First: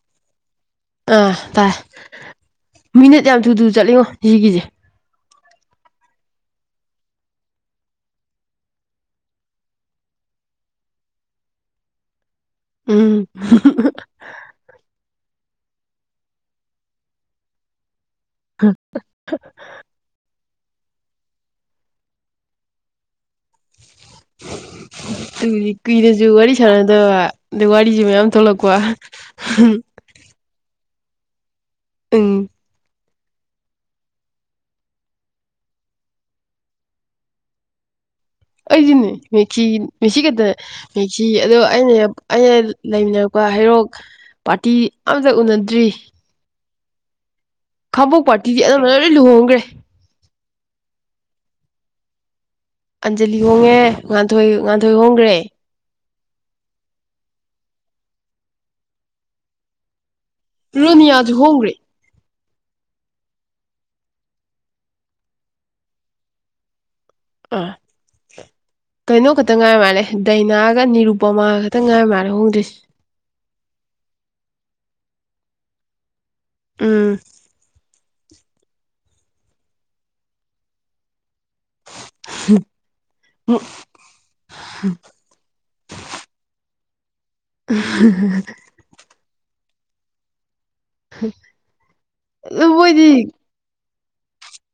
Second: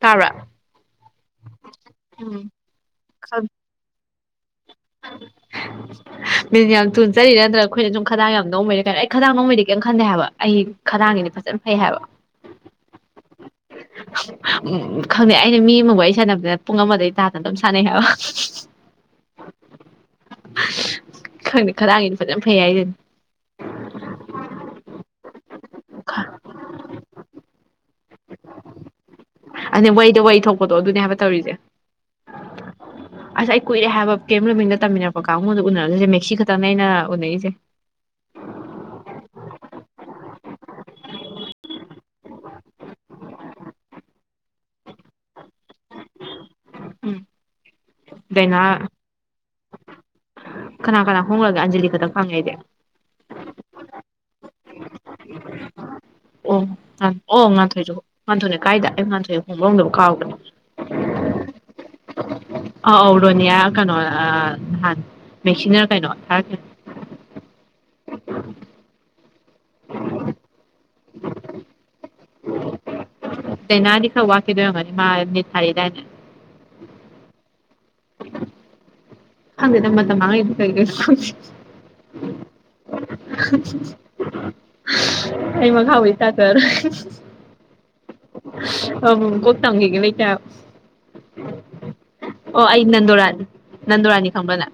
ꯇꯥꯕ꯭ꯔꯥ ꯑꯥ ꯇꯥꯏ ꯎꯝ ꯃꯤꯅꯠ ꯌꯥꯝ ꯊꯨꯗꯨ ꯆꯠꯂꯤꯉꯣ ꯁꯤꯒꯤꯁꯦ ꯃꯤ ꯌꯥꯝ ꯇꯨꯖꯔꯤꯥ ꯅꯠꯇ꯭ꯔꯒ ꯑꯩꯈꯣꯏꯅ ꯁꯨꯝ ꯈꯗꯥꯡ ꯌꯥꯝ ꯅꯣꯡꯃꯩꯔ ꯀꯩꯅꯣ ꯑꯩ ꯈꯗꯥꯡ ꯅꯣꯡꯃꯩꯗꯤ ꯀꯔꯤꯝ ꯈꯟꯗꯩ ꯍꯥꯏꯕ ꯑꯩ ꯈꯗꯥꯡꯒꯤꯗꯤ ꯐꯖꯅ ꯐꯩ ꯍꯥꯏꯕ ꯎꯝ ꯎꯝ ꯈꯪꯗꯦ ꯑꯩꯅ ꯃꯤ ꯑꯃꯕꯨ ꯑꯩ ꯁꯥꯟꯅꯕꯗꯅ ꯄꯨꯡ ꯑꯃꯗꯩ ꯇꯥꯗꯅ ꯑꯗꯨꯝ ꯁꯥꯟꯅꯩ ꯍꯥꯏꯕ [inaudible] ꯈꯪꯅ ꯈꯔ ꯑꯪꯒꯤꯅ ꯐꯖꯅ ꯐꯩ ꯍꯥꯏ ꯑꯗꯨ [inaudible] ꯇꯨꯏ ꯀꯨꯏꯅꯁꯨ ꯋꯥꯔꯤ ꯋꯥꯔꯤ ꯁꯔꯗ ꯑꯗꯩ ꯋꯥꯔꯤꯁꯦ ꯃꯌꯥꯝ ꯊꯣꯛꯂꯛꯄ ꯑ ꯋꯥꯩꯗ ꯋꯥꯍꯤ ꯊꯣꯛꯄ ꯇ ꯑꯗꯨꯅꯦ ꯍꯥꯏꯕ ꯇꯧꯔꯤꯁꯦ ꯎꯝ ꯑꯁ ꯑꯩ ꯀꯨꯏꯔꯦ ꯍꯥꯏꯕ ꯀꯦꯝ ꯔꯣꯃꯤꯡꯗ ꯇꯝꯃꯤꯟꯅꯔꯛꯄ ꯀꯥꯡꯉꯣꯟꯗ ꯎꯅꯔꯁꯤꯣꯏꯁꯦ ꯃꯦꯛꯁꯤ ꯈꯛꯇꯪ ꯑꯅ ꯎꯅꯔꯤꯁꯦ ꯑꯩꯗꯤꯅꯦ ꯃꯦꯛꯁꯤ ꯃꯦꯛꯁꯤ ꯈꯛꯇꯅꯦ ꯃꯦꯛꯁꯤ ꯑꯗꯣ ꯑꯩꯅ ꯑꯩꯅ ꯂꯩꯃꯤꯟꯅꯔꯛꯄ ꯍꯩꯔꯣꯛ ꯄꯥꯔꯇꯤ ꯑꯃꯇ ꯎꯅꯗ꯭ꯔꯤ ꯎꯝ ꯈꯥꯡꯕꯣꯛ ꯗꯥꯏꯅꯥ ꯄꯥꯔꯇꯤꯗꯤ ꯑꯗꯨꯝꯕꯅ ꯂꯣꯏ ꯂ ꯂꯨꯍꯣꯡꯈ꯭ꯔꯦ ꯀꯅꯥ ꯀꯅꯥ ꯍꯣꯡꯂꯒꯦ ꯑꯟꯖꯂꯤ ꯈꯛꯇꯪ ꯐꯪꯉꯏꯗꯤꯦ ꯑꯟꯖꯂꯤ ꯍꯣꯡꯉꯦ ꯉꯥꯟꯊꯣꯏ ꯉꯥꯟꯊꯣꯏ ꯍꯣꯡꯦ ꯇꯦ ꯑꯣ ꯑꯣ ꯉꯥꯟꯊꯣꯏꯁꯨ ꯉꯥꯥꯟꯊꯣꯏꯅꯦ ꯀꯥꯏꯗ ꯑꯩ ꯉꯥꯟꯊꯣꯏ ꯍꯣꯡꯗꯍꯣꯡꯗꯕ ꯀꯥꯎꯕꯅꯦ ꯔꯅꯤꯌꯥ ꯍꯣꯡꯔꯤꯦ ꯑꯧ ꯑꯧ ꯔꯣꯅꯤꯌꯥ ꯀꯩꯅꯣ ꯅꯍꯥꯟ ꯃꯦꯛꯁꯤꯟꯅꯔ ꯀꯩꯅꯣ ꯊꯥꯔꯛꯀꯦ ꯑꯥ ꯀꯩꯅꯣ ꯈꯛꯇ ꯉꯥꯏ ꯃꯥꯜꯂꯦ ꯗꯥꯏꯅꯥꯒ ꯅꯤꯔꯨꯄꯃꯥꯒ ꯈꯛꯇꯪ ꯉꯥꯏ ꯃꯥꯜꯂꯦ ꯍꯣꯡꯗ꯭ꯔꯤꯁꯦ ꯗꯥꯅꯥꯗꯤ ꯈꯔ ꯋꯥꯈꯤꯗꯣꯏꯔꯝꯒꯅꯤ ꯃꯥ ꯃꯤꯠ ꯊꯥꯔꯤꯗꯥꯏꯅ ꯑꯥ [inaudible] ꯍꯪꯦ ꯅꯃ ꯇ ꯃꯥ ꯏ ꯀ ꯑꯩ ꯃꯒ ꯍ ꯑꯣꯏꯣꯏ ꯇ ꯈ [inaudible] [inaudible] ꯇꯦ ꯂꯩ ꯀ ꯑ ꯗꯨꯕꯨꯣꯏꯗꯤ ꯅꯟꯗꯨꯔꯥꯅꯤ ꯈꯪꯕꯅ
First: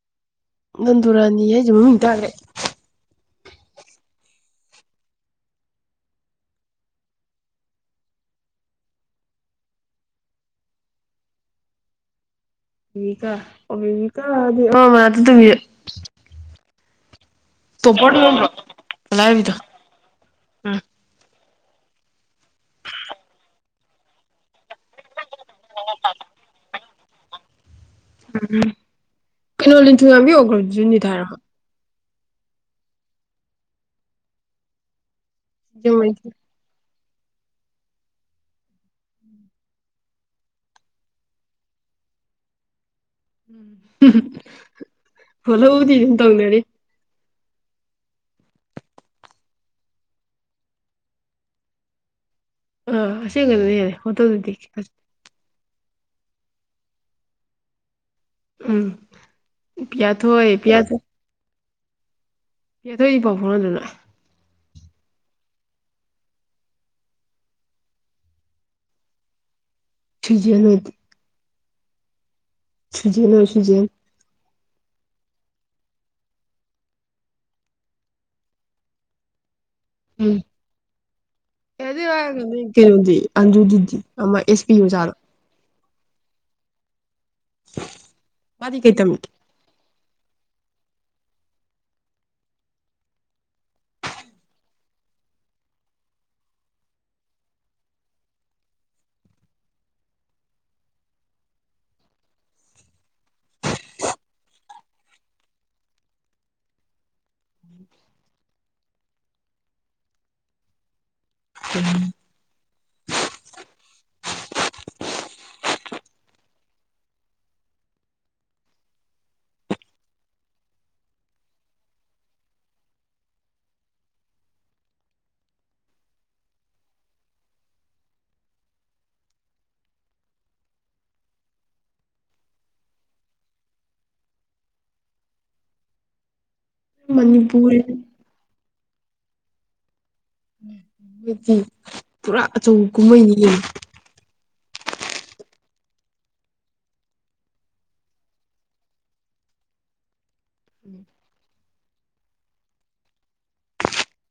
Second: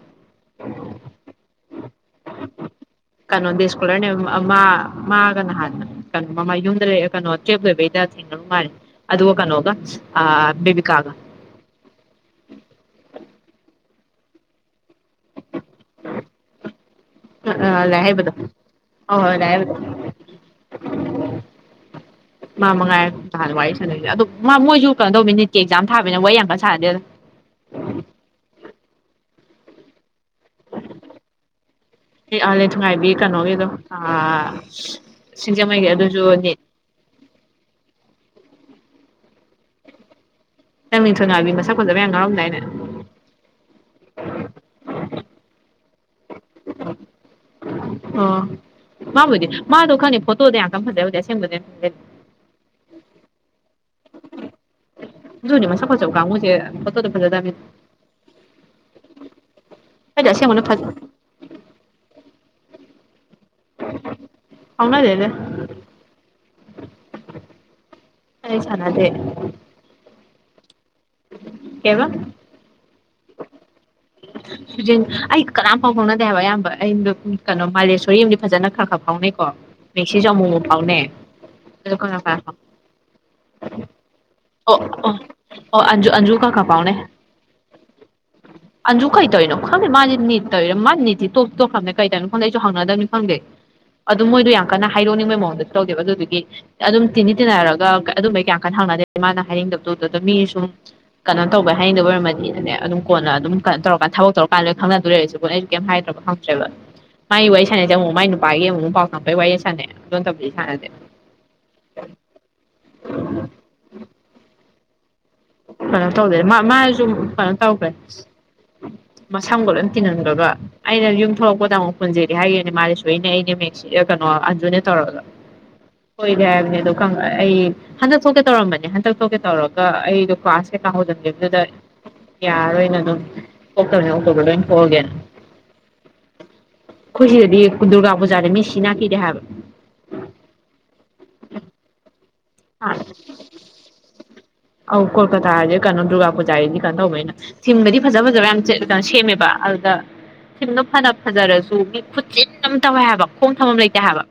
ꯅꯟꯗꯨꯔꯥꯅꯤ ꯍꯥꯏꯁꯦ ꯃꯃꯤꯡ ꯇꯥꯔꯦ ꯀꯩꯅꯣꯗꯤ ꯏꯁꯀꯣꯂꯔꯅꯦ ꯃꯥ ꯃꯥꯒ ꯅꯍꯥꯟ ꯀꯩꯅꯣ ꯃꯃꯥ ꯌꯨꯝꯗ ꯂꯩ ꯀꯩꯅꯣ ꯀꯦꯞ ꯂꯣꯏꯕꯩꯗ ꯃꯥꯔꯦ ꯑꯗꯨꯒ ꯀꯩꯅꯣꯒ ꯑ ꯕꯦꯕꯤꯀꯥꯒ ꯀꯥ ꯑꯣ ꯕꯤꯀꯥꯗꯤ ꯑ ꯃꯥ ꯑꯗꯨ ꯇ ꯑ ꯂ ꯍꯥꯏꯦꯕꯗꯨ ꯑ ꯍꯣꯏ ꯂꯥꯏꯕꯤꯗꯣ ꯂꯑꯦ ꯃꯥ ꯃꯉꯥꯏ ꯑꯗꯨꯥꯟꯅ ꯋꯥꯔꯤ ꯁꯥꯟꯅꯁꯦ ꯑ ꯃꯥ ꯃꯣꯏꯁꯨ ꯀꯩꯅꯗꯧꯕꯤ ꯃꯤꯅꯤꯠꯀꯤꯛꯥꯝ ꯊꯥꯕꯅ ꯋꯥꯔꯤ ꯋꯥ ꯌꯥꯝ ꯀꯟꯅ ꯁꯥꯅꯦꯗꯣ ꯎꯝꯝ ꯀꯩꯅꯣ ꯂꯤꯟꯖꯨ ꯉꯥꯡꯕꯤꯌꯣꯈ꯭ꯔꯣꯁꯨꯅꯤꯊ ꯍꯥꯏꯔꯣ ꯑꯂ ꯊ ꯉꯥꯏꯕꯤ ꯀꯩꯅꯣꯒꯤꯗꯣ ꯑꯥ ꯁꯤꯡꯖꯃꯩꯒꯤ ꯑꯗꯨꯁꯨ ꯅ ꯅꯪ ꯃꯤꯡꯊꯣ ꯅꯥꯕꯤ ꯃꯁꯥ ꯀꯣꯟꯖꯕꯌꯥꯝ ꯉꯥꯎꯔꯝꯗꯥꯏꯅꯦ ꯎꯝ ꯍꯂ ꯍꯗꯤꯅ ꯇꯧꯅꯔ ꯑꯣ ꯃꯥꯕꯨꯗꯤ ꯃꯥꯗꯣ ꯈꯪꯅꯤ ꯐꯣꯇꯣꯗ ꯌꯥꯝ ꯐꯖꯩꯗꯤ ꯑꯁꯦꯡꯕ ꯑ ꯑꯁꯤꯁꯦꯡ ꯀꯅꯤ ꯍꯥꯏꯔꯦ ꯍ ꯇꯣ ꯑꯗꯨꯗꯤ ꯀꯝꯨꯁꯦ ꯐꯠꯇ ꯇ ꯐꯖꯗꯥ ꯎꯝ ꯄꯤꯌꯥꯊꯣꯏ ꯑꯁꯦꯡꯕꯅ ꯐꯖ ꯄꯌꯥꯊ ꯌꯦꯗꯣꯏ ꯄꯣ ꯍꯔꯗꯨꯅ ꯍꯧꯅꯥꯗꯦꯗ ꯑꯩ ꯁꯅꯗꯦ ꯁꯤꯖꯤꯅꯗꯤ ꯀꯕ ꯁꯨꯖꯤꯦ ꯅ ꯁꯨꯖꯤ ꯨꯦꯟ ꯑꯩ ꯀꯅꯥꯝ ꯐꯥꯎ ꯐꯥꯎꯅꯗꯦ ꯍꯥꯏꯕ ꯑꯌꯥꯝꯕ ꯑ ꯀꯩꯅꯣ ꯃꯥꯂꯦꯁꯔꯤ ꯑꯃꯗꯤꯗꯤ ꯐꯖꯅ ꯈꯔ ꯈꯔ ꯐꯥꯎꯅꯩꯀꯣ ꯃꯦꯛꯁꯤꯁꯨ ꯎꯝ ꯑꯃꯨꯛ ꯑꯃꯨꯛ ꯐꯥꯎꯅꯩ ꯑꯗꯣ ꯑꯦꯗꯤ ꯀꯅꯥ ꯀꯅꯥ ꯐꯥꯎ ꯀꯩꯅꯣꯗꯤ ꯑꯟꯖꯨ ꯑꯃ ꯑꯦꯁ ꯄꯤ ꯑꯣ ꯆꯥꯔꯣ ꯑꯣ ꯑ ꯑꯟꯖꯨꯀꯥ ꯀ ꯄꯥꯎꯅꯦ ꯃꯥꯗꯤ ꯑꯟꯖꯨ ꯀꯩ ꯇꯝꯃꯤꯒꯦ ꯇꯧꯅꯣ ꯈꯪ ꯃꯥ ꯅꯅꯤ ꯇꯧ ꯃꯥꯅꯤ ꯁꯤ ꯇꯣꯞ ꯇꯣꯞꯈꯪꯕꯅꯦ ꯀꯩꯗꯧꯅꯤꯣ ꯈꯪꯗꯦ ꯑꯩꯁꯨ ꯍꯪꯅꯗꯕꯅꯤ ꯈꯪꯗꯦ ꯑꯗꯨ ꯃꯣꯏꯗꯣ ꯌꯥꯝ ꯀꯟꯅ ꯍꯥꯏꯔꯣꯛꯅꯤꯡꯕꯩ ꯃꯑꯣꯡꯗꯁꯨ ꯇꯧꯗꯦꯕ ꯑꯗꯨꯗꯨꯒꯤ ꯑꯗꯨꯝ ꯇꯤꯅꯤ ꯇꯤꯟꯅꯔꯒ ꯑꯗꯨꯝꯕꯩ ꯀꯌꯥꯝ ꯀꯟꯅ ꯍꯪꯅꯗꯦ ꯃꯥꯅ ꯍꯥꯏꯅꯤꯡꯗꯕꯗꯨ ꯑꯗꯨ ꯑꯗꯨ ꯃꯤ ꯑꯗꯨꯝ ꯀꯩꯅꯣ ꯇꯧꯕꯩ ꯍꯥꯏꯅꯤꯡꯗꯕ ꯑꯣꯏꯔꯃꯗꯤꯅꯦ ꯑꯗꯨꯝ ꯀꯣꯟꯅ ꯑꯗꯨꯝ ꯀꯩꯅꯣ ꯇꯧꯔꯀꯥꯟ ꯊꯕꯛ ꯇꯧꯔꯀꯥꯟꯗꯣꯏ ꯈꯪꯅꯗ ꯂꯩꯔꯁꯨ ꯀꯣꯅ ꯑꯩꯁꯨ ꯀꯩꯝ ꯍꯥꯏꯗ꯭ꯔꯕ ꯈꯪꯗ꯭ꯔꯦꯕ ꯃꯥꯒꯤ ꯋꯥꯔꯤ ꯁꯥꯟꯅꯩꯁꯦ ꯑꯃꯨꯛ ꯃꯥꯏ ꯅꯨꯄꯥꯒꯤ ꯑꯃꯨꯛ ꯃ ꯄꯥꯎ ꯆꯥꯛꯛꯄꯒꯤ ꯋꯥꯔꯤ ꯁꯥꯟꯅꯩ ꯑꯗꯨꯗꯣꯝ ꯇꯧꯕꯗꯤ ꯁꯥꯟꯅꯁꯦ ꯎꯝ ꯑ ꯀꯩꯅꯣ ꯇꯧꯗꯦ ꯃꯥꯁꯨ ꯀꯩꯅꯣ ꯇꯧꯈ꯭ꯔꯦ ꯃꯁꯝꯒꯣ ꯑꯗꯨꯝ ꯇꯤꯍꯟꯈ꯭ꯔꯕ ꯑꯩꯅ ꯌꯨꯝ ꯊꯣꯛꯂꯛꯄꯗ ꯑꯃꯨꯛ ꯄꯨꯟꯁꯤꯦꯗꯤ ꯍꯥꯏꯈꯤꯕꯅꯦ ꯃꯥꯗꯤꯁꯨ ꯑꯩꯅ ꯑꯩꯅꯦ ꯀꯩꯅꯣ ꯑꯟꯖꯨꯅꯦ ꯇꯧꯔꯒ ꯑꯣꯏꯣꯏꯗꯦ ꯍꯥꯏꯕꯅꯤ ꯑꯗꯣ ꯑꯩ ꯍꯟꯗꯛ ꯊꯣꯛꯀꯦ ꯇꯧꯔꯝꯕꯅꯤ ꯍꯟꯗꯛ ꯊꯣꯛꯀꯦ ꯇꯧꯔꯒ ꯑꯩꯗꯣ ꯀ꯭ꯂꯥꯁ ꯀꯩꯀꯥ ꯍꯧꯖꯟꯒꯦꯗꯨꯗ ꯌꯥꯔꯔꯣꯏꯅ ꯑꯗꯨꯝ ꯊꯣꯛꯇꯕꯅꯦ ꯑꯣꯛꯇꯣꯕꯔ ꯂꯣꯏ ꯑꯣꯏꯅ ꯊꯣꯛꯑꯒꯦꯅ ꯑꯩꯈꯣꯏ ꯁꯤꯗꯗꯤ ꯃꯅꯤꯄꯨꯔꯤ ꯗꯨꯔꯒꯥ ꯄꯨꯖꯥꯗ ꯃꯤꯁꯤ ꯆꯅꯥ ꯀꯗ ꯍꯥꯏꯕ [unintelligible] ꯄꯨꯔꯥ ꯑꯆꯧꯕ ꯀꯨꯝꯍꯩꯅꯤ ꯌꯦ ꯑꯧ ꯀꯣꯜꯀꯇꯥ ꯍꯥꯏꯗꯤ ꯀꯩꯅꯣ ꯗꯨꯔꯒꯥ ꯄꯨꯖꯥꯒꯤꯗꯤ ꯀꯩꯅꯣ ꯇꯧꯕꯅꯤꯅ ꯊꯤꯝꯗꯗꯤ ꯐꯖ ꯐꯖꯕ ꯌꯥꯝ ꯀꯩꯅꯣ ꯁꯦꯝꯃꯦꯕ ꯑꯗꯨꯗ ꯊꯤꯝꯗꯣ ꯐꯅ ꯐꯖꯔꯁꯨ ꯃꯤ ꯈꯨꯠꯆꯟꯅ ꯑꯃ ꯇꯧꯋꯦ ꯍꯥꯏꯕ ꯈꯣꯡ ꯊꯝ ꯑꯃ ꯂꯩꯇꯦ ꯍꯥꯏꯕ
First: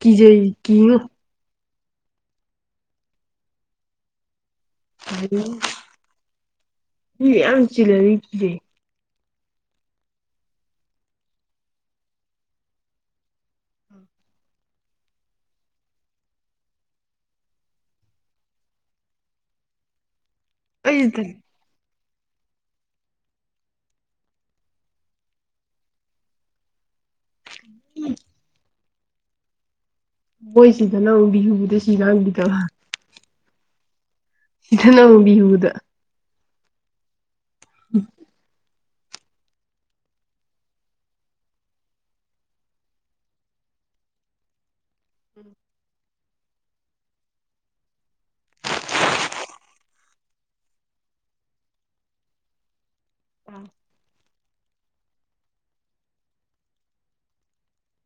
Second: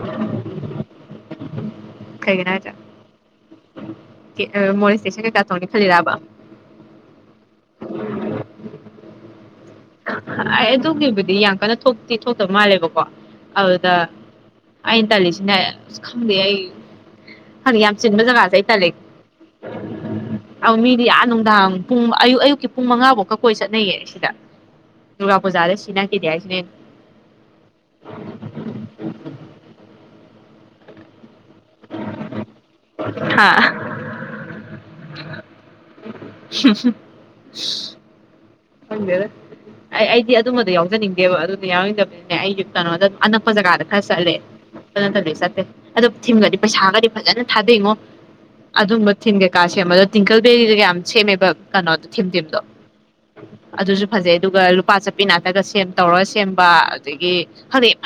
ꯀꯖ ꯀ ꯀꯩꯅꯥꯔ ꯃꯣꯔꯦ ꯁꯦꯁꯟ ꯀꯩꯀꯥ ꯇꯣꯡꯅꯤ ꯈꯜꯂꯤꯔꯕ ꯃꯤ ꯃꯌꯥꯝ ꯆꯤꯜꯂꯗꯤ ꯀꯤꯖꯩ ꯑꯩ ꯑꯗꯨꯒꯤꯕꯨꯗꯤ ꯌꯥꯝ ꯀꯟꯅ ꯊꯣꯛꯇꯦ ꯊꯣꯛꯇꯕ ꯃꯥꯜꯂꯦꯕꯀꯣ ꯑꯗꯨꯗ ꯑꯩꯅ ꯇꯜꯂꯤꯁꯤꯅ ꯑ ꯈꯪꯗꯦ ꯑꯩ ꯈꯪꯗꯦ ꯌꯥꯝ ꯆꯤꯟꯕ ꯖꯒꯥꯁꯦ ꯑꯩ ꯇꯜꯂꯤ ꯑ ꯑꯩ ꯃꯤꯗꯤ ꯏꯊꯟ ꯌꯥꯅꯨꯗ ꯄꯨꯡ ꯑꯌꯨꯛ ꯑꯌꯨꯛꯀꯤ ꯄꯨꯡ ꯃꯉꯥꯐꯧ ꯀ ꯀꯣꯏ ꯆꯠꯅꯩꯌꯦ ꯁꯤꯗ ꯇꯗꯨꯒꯥꯄꯨꯖꯗ ꯁꯤꯅꯥ ꯀꯗ ꯃꯣꯏꯁꯤꯗꯅꯪ ꯕꯤꯍꯨꯕꯨꯗ ꯁꯤꯔꯥꯡꯕꯤꯗꯕ ꯍꯥꯥ ꯅꯕꯤꯍꯎꯗ ꯍꯝ ꯍꯝ ꯎꯝ ꯈꯪꯗꯦ ꯑꯩ ꯑꯩꯗꯤ ꯑꯗꯨꯝꯕꯗꯣ ꯌꯥꯎꯖꯅꯤꯡꯗꯦꯕ ꯑꯗꯨꯗ ꯌꯥꯎꯅꯤꯡꯗꯕꯅꯤꯅꯦ ꯑꯩꯁꯨ ꯀꯩꯅꯣꯗ ꯑꯅꯛꯄ ꯖꯒꯥꯗ ꯈꯔ ꯆꯠꯂꯦ ꯁꯦ ꯑꯗꯨ ꯊꯤꯤꯟꯒꯗꯤ ꯄꯩꯁꯥꯒꯗꯤ ꯐꯖꯅ ꯊꯥꯗꯩꯉꯣ ꯑꯗꯨꯝꯕ ꯊꯤꯟ ꯀꯩꯀꯥ ꯁꯦꯝꯕꯗꯣ ꯇꯤꯡꯀꯜ ꯕꯦꯔꯤꯒ ꯌꯥꯝ ꯁꯦꯝꯃꯦꯕ ꯀꯩꯅꯣꯗꯣ ꯊꯤꯝ ꯊꯤꯝꯗꯣ ꯑꯗꯨꯁꯨ ꯐꯖꯩ ꯑꯗꯨꯒ ꯑꯄꯥ ꯆꯠꯄꯤ ꯅꯥꯠꯇꯒ ꯁꯦꯝ ꯇꯧꯔꯒ ꯁꯦꯝꯕ ꯑꯗꯒꯤ ꯍꯧꯖꯤꯛ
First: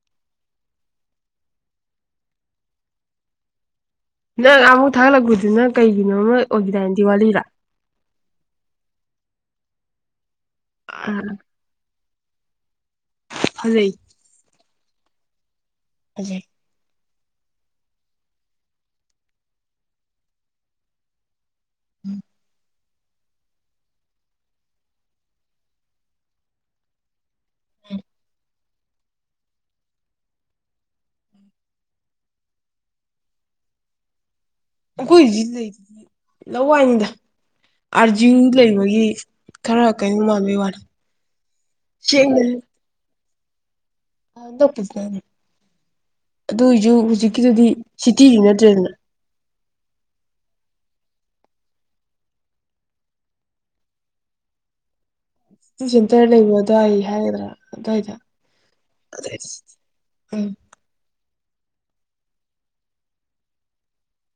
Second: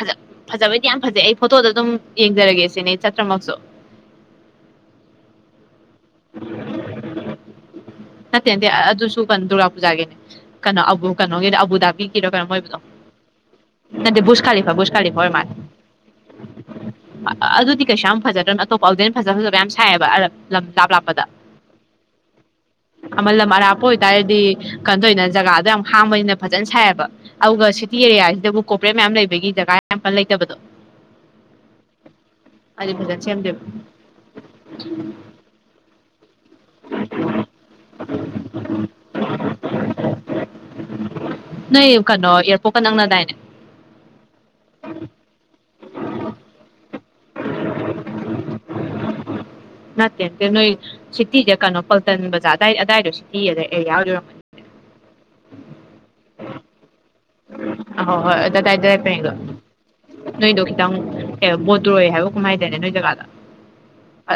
ꯐꯖꯕꯩꯗꯤ ꯌꯥꯝ ꯐꯖꯩ ꯑꯩ ꯐꯣꯇꯣꯗꯣ ꯑꯗꯨꯝ ꯌꯦꯡꯖꯔꯒꯦ ꯁꯤꯅꯦ ꯆꯠꯇ꯭ꯔꯃꯛꯁꯨ ꯅꯪ ꯑꯃꯨꯛ ꯊꯥꯒꯠꯂꯛꯄꯗꯨꯅ ꯀꯩꯒꯤꯅꯣ ꯑꯃ ꯑꯣꯏꯒꯗꯥꯅꯦ ꯗꯤꯋꯥꯂꯤꯗ ꯄꯟꯗꯨꯥꯄꯨꯖꯥꯒꯦꯅꯦ ꯀꯩꯅꯣ ꯑꯕꯕꯨ ꯀꯩꯅꯣꯒ ꯑꯕꯕꯨꯗ ꯔꯔꯝ ꯃꯣꯏ ꯐꯖꯩ ꯅꯗꯤ ꯕꯨꯁꯀꯥ ꯂꯤꯐ ꯁ ꯀ ꯍꯣꯏ ꯃꯥ ꯐꯖꯩ ꯑꯗꯨꯗꯤ ꯀꯩꯁꯨ ꯌꯥꯝ ꯐꯖꯗ꯭ꯔꯅ ꯑꯇꯣꯞꯄ ꯑꯥꯎꯗꯦꯟ ꯐꯖ ꯐꯖꯕ ꯌꯥꯝ ꯁꯥꯏꯑꯕ ꯂꯝ ꯂꯥꯞ ꯂꯥꯞꯄꯗ ꯎꯝ ꯃ ꯃꯔꯄ ꯑꯣꯏꯇꯥꯔꯗꯤ ꯀꯟꯗꯣꯏꯅ ꯖꯒꯥꯗꯣ ꯌꯥꯝ ꯍꯥꯡꯕꯅꯤꯅ ꯐꯖꯅ ꯁꯥꯏꯑꯕ ꯑꯒ ꯁꯤꯇꯤꯔꯦꯌꯥ ꯍꯥꯏꯗꯕꯨ ꯀꯣꯄꯔꯦꯠ ꯃꯌꯥꯝ ꯂꯩꯕꯒꯤ ꯖꯒꯥ ꯌꯥꯝ ꯐ ꯂꯩꯇꯕꯗꯣ ꯑꯗꯨꯗꯤ ꯐꯖꯅ ꯁꯦꯝꯗꯦꯕ ꯀꯣꯏ ꯂꯩ ꯂ ꯋꯥꯏꯅꯤꯗ ꯑꯥꯔꯖꯤꯡ ꯂꯩꯕꯒꯤ ꯈꯔ ꯀꯩꯅꯣ ꯃꯜꯥꯟꯕꯩ ꯋꯥꯂꯦ ꯅꯣꯏ ꯀꯩꯅꯣ ꯁꯦꯡꯅꯅꯤ ꯑꯦꯌꯥꯔꯄꯣꯔꯠꯀ ꯅꯛꯅꯗꯥꯏꯅꯦ ꯣꯛꯅꯦ ꯑꯗꯨ ꯑꯣꯏꯁꯨ ꯍꯧꯖꯤꯛꯀꯤꯗꯨꯗꯤ ꯁꯤꯇꯤ ꯍꯅꯗ꯭ꯔꯦꯗꯅ ꯅꯠꯇꯅ ꯁꯤꯇꯤꯁꯦ ꯀꯩꯅꯣ ꯄꯜꯇꯟ ꯕꯖꯥꯔ ꯑꯗꯨꯗꯥꯏ ꯑꯗꯥꯏꯗꯣ ꯁꯤꯇꯤ ꯑꯗ ꯑꯦꯔꯤꯌꯥ ꯑꯣꯏꯗꯣꯏꯔꯝꯃꯅꯤꯅꯦ ꯁꯦꯟꯇꯔ ꯂꯩꯕ ꯑꯗꯨꯋꯥꯏ ꯍꯥꯏꯒꯗ꯭ꯔꯥ ꯑꯗꯨꯋꯥꯏꯗ ꯑꯍꯣꯏ ꯍꯣꯏ ꯑꯗ ꯑꯗꯥꯏ ꯑꯗꯥꯏ ꯄꯔꯦꯡꯗꯣ ꯎꯝ ꯑꯦ ꯕꯣꯇ꯭ꯔꯣꯏ ꯍꯥꯏꯕ ꯀꯨꯝꯍꯥꯏꯗꯅꯦ ꯅꯣꯏ ꯖꯒꯥꯗ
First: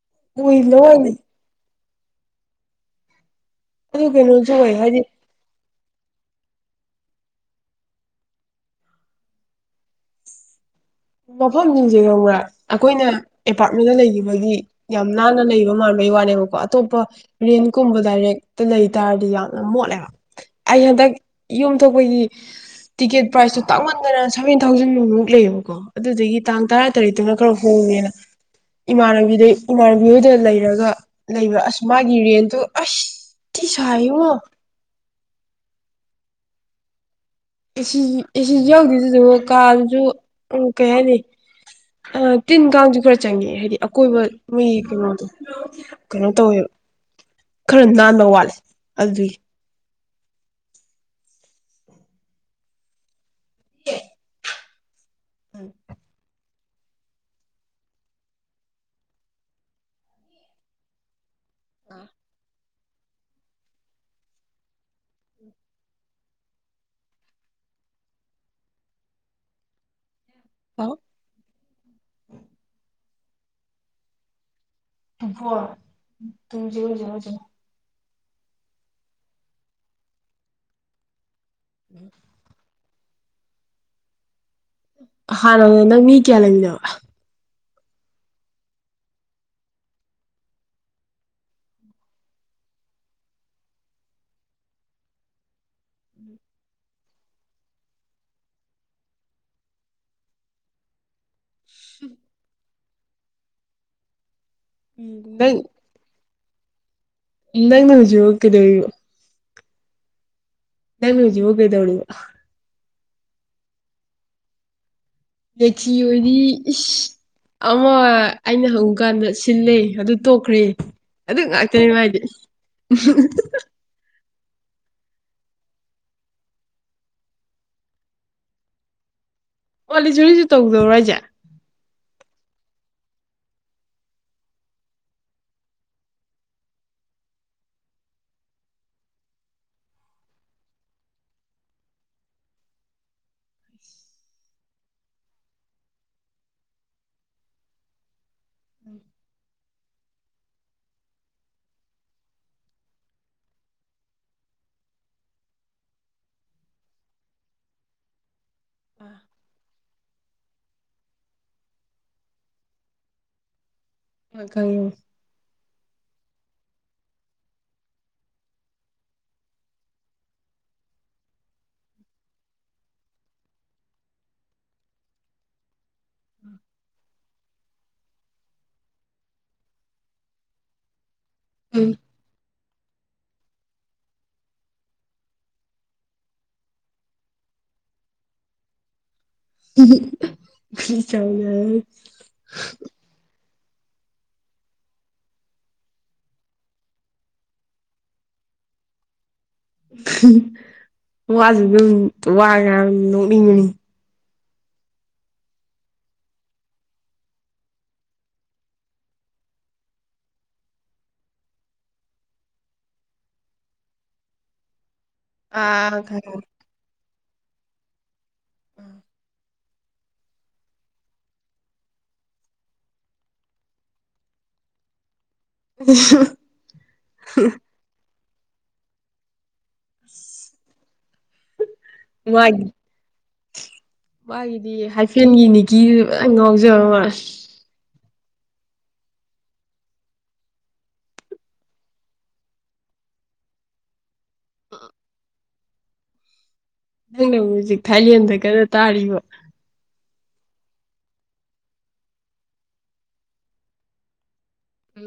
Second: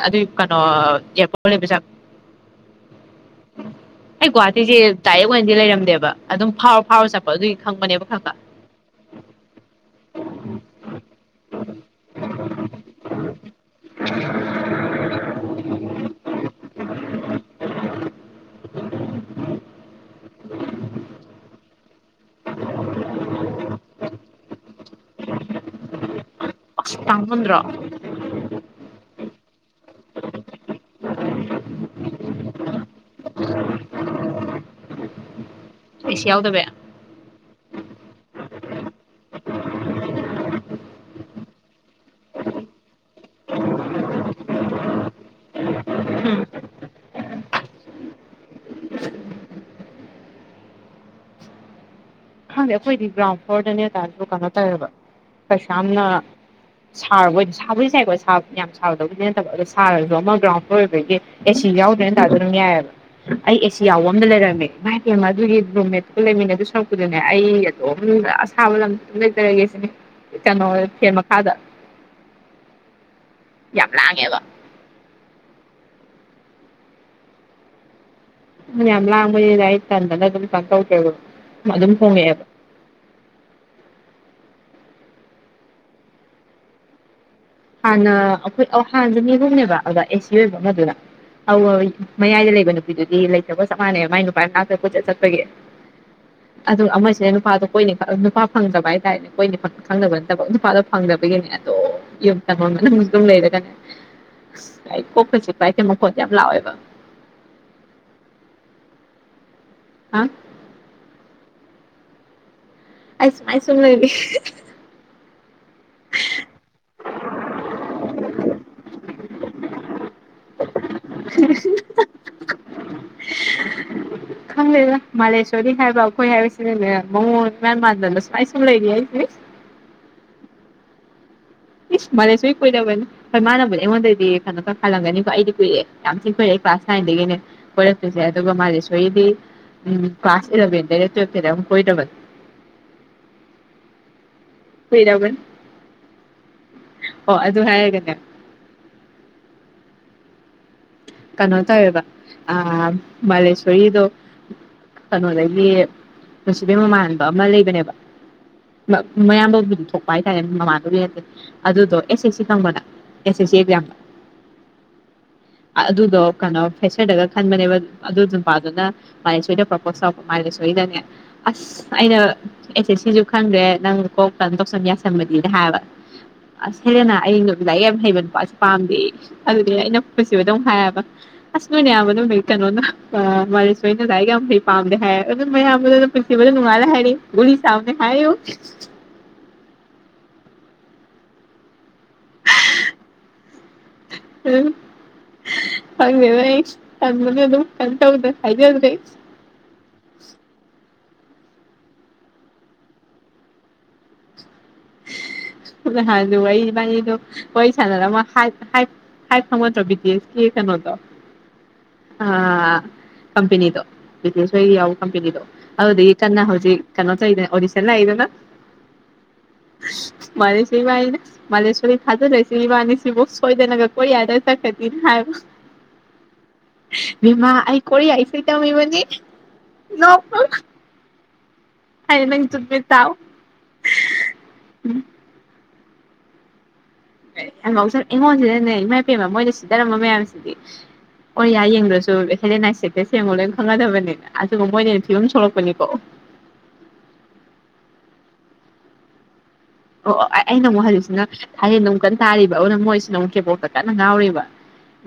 ꯑꯗꯨꯏ ꯀꯩꯅꯣ ꯑꯣꯏ ꯂꯋꯥꯏꯅꯤ ꯑꯦꯔꯄꯣꯔꯠ ꯂꯩꯕꯖꯥ ꯑꯗꯨ ꯑꯩ ꯒꯨꯍꯥ ꯀꯩꯅꯣꯁꯨ ꯑꯣꯏ ꯍꯥꯏꯗꯤ ꯇꯥꯌꯦꯒꯟꯗꯤ ꯂꯩꯔꯝ ꯦꯕ ꯑꯗꯨꯝ ꯐꯥꯎꯔ ꯐꯥꯎꯔ ꯆꯠꯄ ꯑꯗꯨꯒꯤ ꯈꯪꯕꯅꯦꯕ ꯈ ꯈ ꯃꯐꯝꯁꯤꯡꯁꯦ ꯈꯪꯕ꯭ꯔꯥ ꯑꯩꯈꯣꯏꯅ ꯑꯦꯄꯥꯔꯠꯃꯦꯟꯗ ꯂꯩꯈꯤꯕꯒꯤ ꯌꯥꯝ ꯅꯥꯟꯅ ꯂꯩꯕ ꯃꯥꯟꯕꯩ ꯋꯥꯅꯦꯕꯀꯣ ꯑꯇꯣꯞꯄ ꯔꯤꯟ ꯀꯨꯝꯕ ꯗꯥꯏꯔꯦꯛꯇ ꯂꯩꯩ ꯇꯥꯔꯗꯤ ꯌꯥꯝꯅ ꯃꯣꯠꯂꯦꯕ ꯑꯗ ꯌꯨꯝ ꯑꯇꯣꯞꯄꯒꯤ ꯇꯤꯛꯀꯦꯠ ꯄ꯭ꯔꯥꯏꯖꯇꯨ ꯇꯥꯛꯃꯟꯗꯅ ꯁꯚꯦꯟ ꯊꯥꯎꯖꯟꯃꯨꯛ ꯂꯩꯌꯦꯕ ꯑꯗꯨꯗꯒꯤ ꯇꯥꯡ ꯑꯁ ꯇꯔꯥꯇꯔꯦꯠꯇꯨꯅ ꯈꯔ ꯇꯥꯡꯃꯟꯗ꯭ꯔꯣ ꯍꯣꯡꯉꯦꯅ ꯏꯃꯥꯟꯅꯕꯤꯗꯩ ꯏꯃꯥꯟꯅꯕꯤꯗ ꯂꯩꯔꯒ ꯂꯩꯕ ꯑꯁ ꯃꯥꯒꯤ ꯔꯦꯟꯠꯇꯣ ꯑꯁꯊꯤ ꯁꯥꯏꯡꯉꯣ ꯑꯦꯁꯤ ꯌꯥꯎꯗꯕꯩ ꯁꯨ ꯌꯥꯎꯗꯦꯗꯨꯗ ꯀꯥꯗꯨꯁꯨ ꯎ ꯀꯩ ꯍꯥꯏꯅꯤ ꯇꯤꯟ ꯀꯥꯡꯁꯨ ꯈꯔ ꯆꯪꯉꯦ ꯍꯥꯏꯗꯤ ꯑꯀꯣꯏꯕ ꯃꯤꯒꯤ ꯀꯩꯅꯣꯗꯣ ꯀꯩꯅꯣ ꯎꯝ ꯇꯧꯋꯦꯕ ꯈꯔ ꯅꯥꯟꯕ ꯋꯥꯠꯂꯦ ꯑꯜꯕꯤꯏ ꯍꯗ ꯑꯩꯈꯣꯏ ꯕ꯭ꯔꯥꯎ ꯑꯣꯔꯗꯅꯦ ꯇꯥ ꯀ ꯇꯔꯕ ꯀꯩꯁꯝꯅ ꯁꯥꯔꯕ ꯑꯣꯏꯅ ꯁꯥꯕꯒꯤ ꯌꯥꯥꯏꯀꯣ ꯌꯥꯝ ꯁꯥꯔꯗꯕꯗꯤ ꯅꯠꯇꯕ ꯑꯗꯣ ꯁꯥꯔꯁꯨ ꯑꯃ ꯒ꯭ꯔꯥꯎꯟ ꯐ꯭ꯂꯣꯔ ꯑꯣꯏꯕꯒꯤ ꯑꯦ ꯁꯤ ꯌꯥꯎꯗ꯭ꯔꯦꯅ ꯇꯥꯗꯔꯝ ꯌꯥꯏꯑꯕ ꯑꯩ ꯑꯦꯁꯤ ꯌꯥꯎꯕ ꯑꯝꯗ ꯂꯩꯔꯝꯃꯦ ꯃ ꯌꯦꯡꯉ ꯑꯗꯨꯒꯤ ꯔꯨꯝꯃꯦꯠꯀꯨ ꯂꯩꯃꯤꯟꯅ ꯑꯗꯨ ꯁꯨꯛ ꯑꯗꯨꯅꯦ ꯑꯩ ꯑꯗꯨꯝ ꯑꯁꯥꯕ ꯂꯝꯗ ꯑꯗꯨꯝ ꯂꯩꯖꯔꯒꯦ ꯁꯤꯅꯦ ꯀꯩꯅꯣ ꯐꯅ ꯈꯥꯗ ꯌꯥꯝ ꯂꯥꯛꯑꯦ ꯕ ꯄ ꯇ [unintelligible] ꯌꯑꯣ ꯃ ꯌꯥꯝ ꯂꯥꯛꯕꯅꯤꯅ ꯑꯩ ꯇꯥꯟꯗꯅ ꯑꯗꯨꯝ ꯀꯩꯅꯣ ꯇꯧꯗꯔꯦꯕ ꯀꯣ ꯑꯗꯨꯝ ꯍꯣꯡꯉꯑꯦꯕ ꯍꯥꯟ ꯅꯪ ꯃꯤ ꯀꯌꯥ ꯂꯩꯪꯗꯕ ꯍꯥꯟꯅ ꯑꯩꯈꯣꯏ ꯍꯥꯟꯅꯁꯨ ꯃꯤꯍꯨꯝꯅꯦꯕ ꯑꯗꯨꯗ ꯑꯦꯁꯤ ꯑꯣꯏꯕ ꯑꯃꯗꯨꯅ ꯃꯌꯥꯏꯗ ꯂꯩꯕ ꯅꯨꯄꯤꯗꯨꯗꯤ ꯂꯩꯇꯕ ꯆꯞ ꯃꯥꯟꯅꯩ ꯃꯥꯏ ꯅꯨꯄꯥꯅ ꯉꯥꯛꯇ ꯀꯣꯠꯆꯠ ꯆꯠꯄꯒꯤ ꯑꯗꯨ ꯑꯃꯁꯤꯅ ꯅꯨꯄꯥꯗꯣ ꯀꯣꯏꯅꯤ ꯅꯨꯄꯥ ꯐꯪꯗꯕ ꯍꯥꯏ ꯇꯔꯦꯅꯦ ꯀꯣꯏꯅꯤ ꯈꯪꯗꯕ ꯅꯠꯇꯕ ꯅꯨꯄꯥꯗꯣ ꯐꯪꯗꯕꯒꯤꯅꯦ ꯌ ꯁꯨ ꯑꯗꯨꯝ ꯂꯩꯔ ꯀ ꯥꯏ ꯄꯣꯈꯣꯏꯁꯤ ꯄꯥꯏꯇꯦ ꯃꯣ ꯂꯑꯣ ꯑꯣꯏꯕ ꯑꯦꯅꯖ ꯀꯦꯗꯣ ꯑ ꯅꯪꯗꯤ ꯍꯒꯣꯏꯗꯕꯅꯤꯒ ꯑꯩꯁꯨꯥꯏꯁꯨꯝ ꯂꯩꯏꯗꯤ ꯂꯦꯛꯆ ꯑꯣꯏꯗꯤ ꯏ ꯁ ꯑꯃ ꯑꯩꯅ ꯍꯨꯀꯥꯟꯗ ꯁꯤꯜꯂꯦ ꯑꯗꯨ ꯇꯣꯛꯈ꯭ꯔꯦ ꯑꯗꯨꯗꯥꯛꯇꯅꯦꯃꯥꯏꯗꯦ ꯎ ꯈꯪꯗꯦꯗ ꯃꯥꯂꯦꯁꯣꯔꯤ ꯍꯥꯏꯕ ꯑꯩꯈꯣꯏ ꯍꯥꯏꯕꯁꯤꯅꯅꯦ ꯃꯉꯣꯟ ꯃ꯭ꯌꯥꯟꯃꯥꯔꯗꯅ ꯁꯨꯃꯥꯏ ꯁꯨꯝ ꯂꯩꯔꯤ ꯍꯥꯏꯁꯦ ꯋꯥꯂꯤꯖꯨꯔꯤꯁꯨ ꯇꯧꯗꯧꯔꯖꯦ ꯏꯁ ꯃꯥꯂꯦꯁꯔꯤ ꯀꯣꯏꯗꯕꯅꯤ ꯍꯣꯏ ꯃꯥꯅꯕꯕꯨꯅꯦ ꯑꯩꯉꯣꯟꯗꯗꯤ ꯀꯩꯅꯣ ꯈꯔ ꯈꯜꯂꯝꯒꯅꯤꯀꯣ ꯑꯩꯗꯤ ꯀꯨꯏꯔꯑꯦ ꯌꯥꯝ ꯊꯤꯅ ꯀꯨꯏꯔꯛꯑꯦ ꯀ꯭ꯂꯥꯁ ꯅꯥꯏꯟꯗꯒꯤꯅꯦ ꯀꯣꯏꯔꯛꯄꯁꯦ ꯑꯗꯨꯒ ꯃꯥꯂꯦꯁꯣꯔꯤꯗꯤ ꯎ ꯀ꯭ꯂꯥꯁ ꯏꯂꯚꯦꯟꯗꯩꯗ ꯇꯨꯋꯦꯜꯐꯇꯗ ꯑꯃꯨꯛ ꯀꯣꯏꯗꯕꯅꯤ ꯔꯟ ꯑꯣ ꯑꯗꯨ ꯑ ꯗꯨ ꯍꯥꯏꯒꯟꯅ ꯀꯩꯅꯣ ꯇꯧꯋꯦꯕ ꯃꯥꯂꯦꯁꯣꯔꯤꯗꯣ ꯀꯩꯅꯣꯗꯒꯤ ꯅꯨꯡꯁꯤꯕꯦꯝ ꯃꯃꯥꯟꯕ ꯑꯃ ꯂꯩꯕꯅꯦꯕ ꯃꯌꯥꯝꯗ ꯑꯗꯨꯝ ꯊꯣꯛ ꯍꯥꯏꯇꯥꯔꯦ ꯃꯃꯥꯗꯨꯦ ꯑꯗꯨꯗꯣ ꯑꯦꯁ ꯑꯦꯁ ꯁꯤ ꯐꯪꯕꯅ ꯑꯦꯁ ꯑꯦꯁ ꯁꯤ ꯌꯥꯝꯕ ꯑ ꯀꯣ ꯑꯗꯨꯗꯣ ꯀꯩꯅꯣ ꯐꯦꯁꯔꯗꯒ ꯈꯟꯕꯅꯦꯕ ꯑꯗꯨ ꯅꯨꯄꯥꯗꯨꯅ ꯃꯥꯗꯤ ꯁꯣꯏꯗꯅ ꯄ꯭ꯔꯣꯄꯣꯁ ꯇꯧꯔꯛꯄ ꯃꯥꯥꯏꯗ ꯁꯣꯏꯗꯅꯦ ꯑꯁ ꯑꯩꯅ ꯑꯦꯁꯦ ꯁꯤꯁꯨ ꯈꯪꯗ꯭ꯔꯦ ꯅꯪ ꯀꯣꯛ ꯀꯩꯅꯣ ꯇꯧꯁꯟ ꯌꯥꯁꯟꯃꯗꯤꯅ ꯍꯥꯏꯕ ꯑꯁ ꯍꯦꯗꯅ ꯑꯗ ꯂꯥꯏ ꯌꯥꯝ ꯍꯩꯕ ꯅꯨꯄꯥꯁꯦ ꯄꯥꯝꯗꯦ ꯑꯗꯨꯗꯤ ꯑꯩꯅ ꯀꯁꯨꯕꯨ ꯑꯗꯨꯧ ꯍꯥꯏꯌꯦꯕ ꯑꯁꯃꯅꯦ ꯌꯥꯕꯅꯕꯅꯣꯅ ꯑ ꯃꯔ ꯁꯋꯍꯤꯅ ꯂꯏꯒ ꯑꯔꯤ ꯄꯥꯝꯗ ꯍꯥꯏ ꯄ ꯃꯅꯨꯡꯉ ꯍꯥꯏꯅꯤ ꯨꯂꯤ ꯁꯥꯝ ꯍꯥꯏ ꯆꯗ ꯎꯝ ꯐꯪꯅꯦ ꯔꯁ ꯇ ꯃꯅꯦ ꯑꯗꯨ ꯑꯗꯨꯝ ꯀꯟ ꯇꯗ ꯍꯥꯏꯖꯗ ꯔꯁ ꯎꯝ ꯋꯥꯁꯨ ꯑꯗꯨꯝ ꯋꯥ ꯉ ꯌꯥꯝ ꯅꯣꯛꯅꯤꯡꯉꯅꯤ ꯑꯩꯕꯥꯅꯤꯗꯣ ꯋꯥꯔꯤ ꯁꯥꯟꯅꯔ ꯐꯪꯉꯠꯇ꯭ꯔꯣ ꯕꯤꯗꯤꯁ ꯀ ꯀꯩꯅꯣꯗꯣ ꯑ ꯀꯄꯅꯤꯗꯣ ꯕꯤ ꯗꯁ ꯌꯥꯎ ꯀꯅꯤꯗꯣ ꯑꯥ ꯍꯧꯗꯤ ꯀꯟꯅ ꯍꯧꯖꯤꯛ ꯀꯅꯥꯣꯇ ꯏꯦ ꯑꯣꯔꯤꯁꯂ ꯍꯥꯏꯗꯅ ꯎꯝ ꯃꯥꯂꯦꯁ ꯏꯕꯥꯅꯤꯅ ꯃꯥꯂꯦꯁꯔꯤ ꯊꯥꯖꯂꯛꯁꯤ ꯏꯕꯥꯅꯤ ꯁꯤꯕꯨ ꯁꯣꯏꯗꯅꯒ ꯀꯣꯌꯥꯗ ꯆꯠꯀꯅꯤꯅ ꯍꯥꯏꯕ [unintelligible] ꯃꯤꯃ ꯑꯩ ꯀ ꯄꯇꯝꯕꯗꯤ ꯍꯥꯏ ꯅꯪ ꯃꯥꯒꯤ ꯇꯠꯃꯦ ꯇꯎ ꯀ ꯑ ꯉꯖ ꯍꯪꯁꯔ ꯑꯩꯉꯣꯟꯁꯤꯗꯅꯦ ꯏꯃꯥ ꯏ ꯄꯦꯟꯕ ꯃꯣꯏꯅ ꯁꯤꯗꯔꯝꯕ ꯃꯌꯥꯝꯁꯤꯗꯤ ꯑꯣꯔꯤꯌꯥ ꯌꯦꯡꯗ꯭ꯔꯁꯨ ꯍꯦꯂꯦꯅꯥꯥꯏ ꯁꯦꯠꯇ ꯁꯦꯝꯉꯣ ꯂꯣꯏꯅ ꯈꯪꯒꯗꯕꯅꯤꯅ ꯑꯗꯨꯒ ꯃꯣꯏꯅ ꯐꯤꯕꯝ ꯁꯣꯛꯂꯛꯄꯅꯤꯀꯣ ꯅꯪꯅ ꯍꯧꯖꯤꯛ ꯊꯥꯏꯂꯦꯟꯗꯒꯔ ꯇꯥꯔꯤꯕ ꯑꯣ ꯑꯣ ꯑꯩꯅ ꯑꯃꯨꯛ ꯍꯧꯖꯤꯛꯁꯤꯅ ꯊꯥꯏꯂꯦꯟꯗ ꯑꯃꯨꯛ ꯀꯟꯅ ꯇꯥꯔꯤꯕ ꯑꯗꯨꯅ ꯃꯣꯏꯁꯤꯅ ꯑꯃꯨꯛ ꯈꯦꯕꯣꯛꯇ ꯀꯟꯅ ꯉꯥꯎꯔꯤꯕ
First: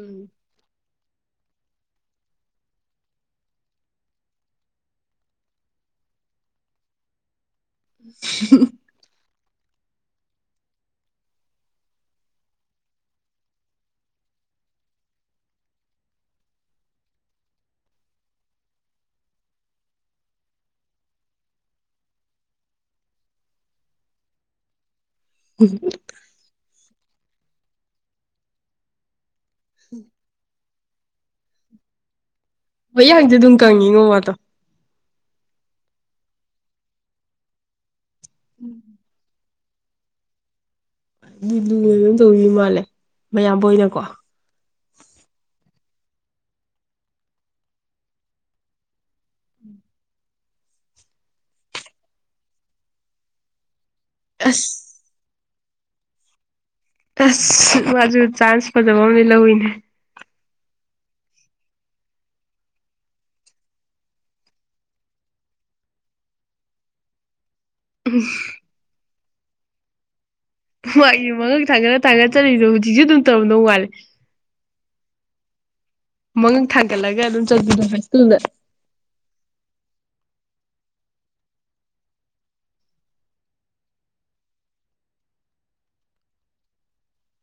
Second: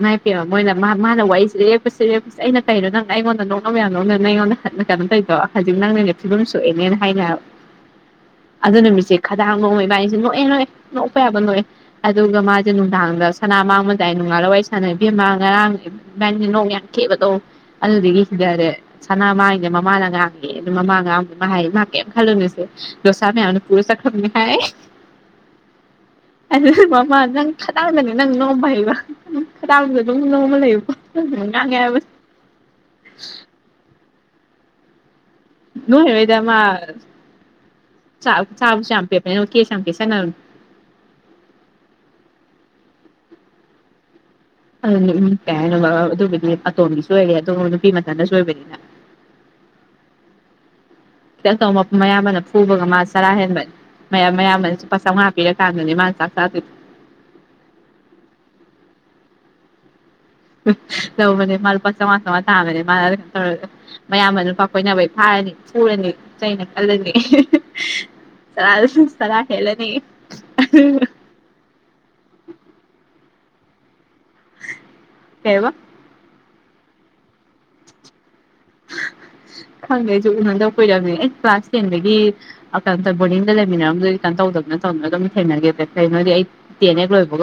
ꯉꯥꯏ ꯄ ꯃꯣꯏ ꯃꯥ ꯃꯥꯅ ꯋꯥꯔꯤꯁꯦ ꯂꯦꯞꯄꯁꯦ ꯂꯦꯞꯄꯁꯦ ꯑꯩꯅ ꯀꯩꯅꯣ ꯅꯪꯅ ꯑꯩꯉꯣꯟꯗ ꯅꯣꯡꯅ ꯃꯌꯥꯝ ꯅꯧꯅ ꯅꯪ ꯑꯩꯉꯣꯟꯗ ꯀꯩꯅꯣ ꯇꯧꯗꯣ ꯍꯧꯖꯤꯛ ꯅꯪꯅꯦꯅꯦ ꯐꯤꯕꯝ ꯁꯣꯛꯑꯦꯅꯦꯅ ꯍꯥꯏꯅ [unintelligible] ꯍꯗꯥꯥꯡ ꯅꯣꯡꯉꯩ ꯏꯕꯥꯥꯏꯁꯦ ꯅꯣꯛꯑꯦ ꯅꯣꯛꯑꯦ ꯅꯣꯛꯄ ꯌꯥꯕ ꯅꯣꯛꯑꯦ ꯑꯗꯨꯒ ꯃꯥꯁꯦ ꯅꯨꯡꯗꯥꯡꯗ ꯁꯅꯥ ꯃꯥꯡꯕꯗꯥꯏ ꯅꯨꯡꯉꯥꯜꯂ ꯋꯥꯔꯤꯏ ꯁꯥꯟꯅꯩ ꯏꯕꯦꯝꯃ ꯉꯔꯥꯡꯒꯤ ꯏꯥꯏꯁ ꯅꯣꯡ ꯌꯥꯝ ꯊꯦꯕꯗꯣ ꯑꯗꯨꯗꯒꯤ ꯍꯗꯔꯦ ꯁꯅꯥ ꯃꯥꯡꯉꯗꯦ ꯃꯃꯥꯅ ꯉꯥꯡꯉꯛꯦ ꯑꯗꯨ ꯃꯃꯥ ꯉꯔꯥꯡ ꯃꯥ ꯍꯥꯏ ꯃꯥ ꯀꯩꯝ ꯈꯜꯂꯨꯅꯨꯁꯦ ꯗꯣꯁꯥ ꯃꯌꯥꯝꯅ ꯄꯨꯔ ꯆꯈ꯭ꯔꯦ ꯝ ꯍꯥꯏ ꯑ ꯃꯃ ꯑꯗꯨꯪ ꯇꯪꯗꯅꯦ ꯅꯪꯅ ꯅꯣꯡꯝꯕ ꯍꯥꯏꯕ ꯎꯝ ꯈꯗꯥꯡꯗ ꯑꯗꯨꯝ ꯅꯣꯡꯃ ꯂꯩꯌꯨ ꯒꯌꯥꯕ ꯏ ꯍꯥꯏꯪꯗꯦ ꯑꯗꯨꯨꯡ ꯀꯪꯉꯒꯣ ꯋꯥ ꯇ ꯅꯅꯨꯡ ꯍꯦꯕꯗ ꯃꯥ ꯆ ꯆꯥꯕ ꯆꯝꯄꯤꯦꯦ ꯄꯁꯅ ꯂꯨꯅ ꯑꯗꯨꯝ ꯇꯧꯔꯤ ꯃꯥꯜꯂꯦ ꯃꯌꯥꯝꯕ ꯑꯣꯏꯅꯀꯣ ꯑꯗꯨ ꯀꯩ ꯍꯥꯏꯅꯣ ꯑꯗꯨꯒꯤꯗꯤ ꯑꯇꯣꯝꯕꯤꯁꯨ ꯑꯣꯏꯔꯦ ꯑꯗꯨꯒ ꯅꯨꯄꯤ ꯃꯊꯜꯗꯁꯨ ꯑꯣꯏꯕꯅꯤꯅ ꯑꯇꯣ ꯑꯌꯥꯝꯕꯅ ꯐꯨꯕꯒ ꯃꯥ ꯆꯔꯥ ꯍꯦꯟꯕꯅꯤ ꯃꯌꯥꯝ ꯃꯌꯥꯝ ꯑꯁ ꯄꯁ ꯀꯥꯟꯅꯤ ꯃꯥꯁꯁ ꯑꯁ ꯃꯥꯁꯨ ꯆꯥꯟꯁ ꯐꯖꯕ ꯑꯃꯗꯤ ꯂꯧꯋꯤꯅꯦ ꯇꯧꯕꯅꯦ ꯃꯥ ꯂꯨꯄꯥ ꯆꯥꯝꯃꯉꯥ ꯆꯥꯃꯉꯥ ꯇꯥꯕꯅꯦ ꯃꯥꯅꯩꯅꯣ ꯇꯧꯔꯒ ꯃꯌꯥꯝꯕ ꯂꯨꯄꯥ ꯀꯣꯏꯅꯕꯩ ꯐꯥꯔꯅꯤ ꯐꯨꯔꯅꯤ ꯆꯩꯅ ꯈꯜꯂꯅꯤ ꯆ ꯀꯂ ꯍꯥꯏꯦꯅꯤ ꯋꯥꯒꯤ ꯃꯒꯛ ꯊꯥꯒꯠ ꯊꯥꯒꯠꯆꯠꯔꯤꯗꯣ ꯍꯧꯖꯤꯛꯁꯨ ꯑꯗꯨꯝ ꯇꯧꯗꯧ ꯋꯥꯂꯦ ꯀꯩꯕ ꯃꯉꯛ ꯊꯥꯡꯒꯠꯂꯒ ꯑꯗꯨꯝ ꯆꯠꯗꯣ ꯍꯥꯏ ꯁ꯭ꯀꯨꯜꯗ ꯈꯪꯗꯦ ꯑꯩꯁꯨ ꯎꯅꯗꯧ ꯀꯨꯏꯔꯝꯅꯤ ꯑꯩ ꯀ꯭ꯂꯥꯁ ꯇꯦꯟꯗꯒꯤ ꯀꯩꯅꯣꯝꯇ ꯕꯣꯔꯗꯤꯡꯗ ꯂꯩꯃꯤꯟꯅꯔꯝꯕꯗꯗꯤ ꯀ ꯇꯧꯗꯕꯅ ꯇꯧꯗꯅ ꯑꯗꯨꯝ ꯊꯦꯡꯅꯒꯦ ꯀꯩꯅꯣꯗꯤ ꯑꯩ ꯇꯦꯟ ꯍꯦꯛ ꯂꯣꯏꯕꯒꯨꯝ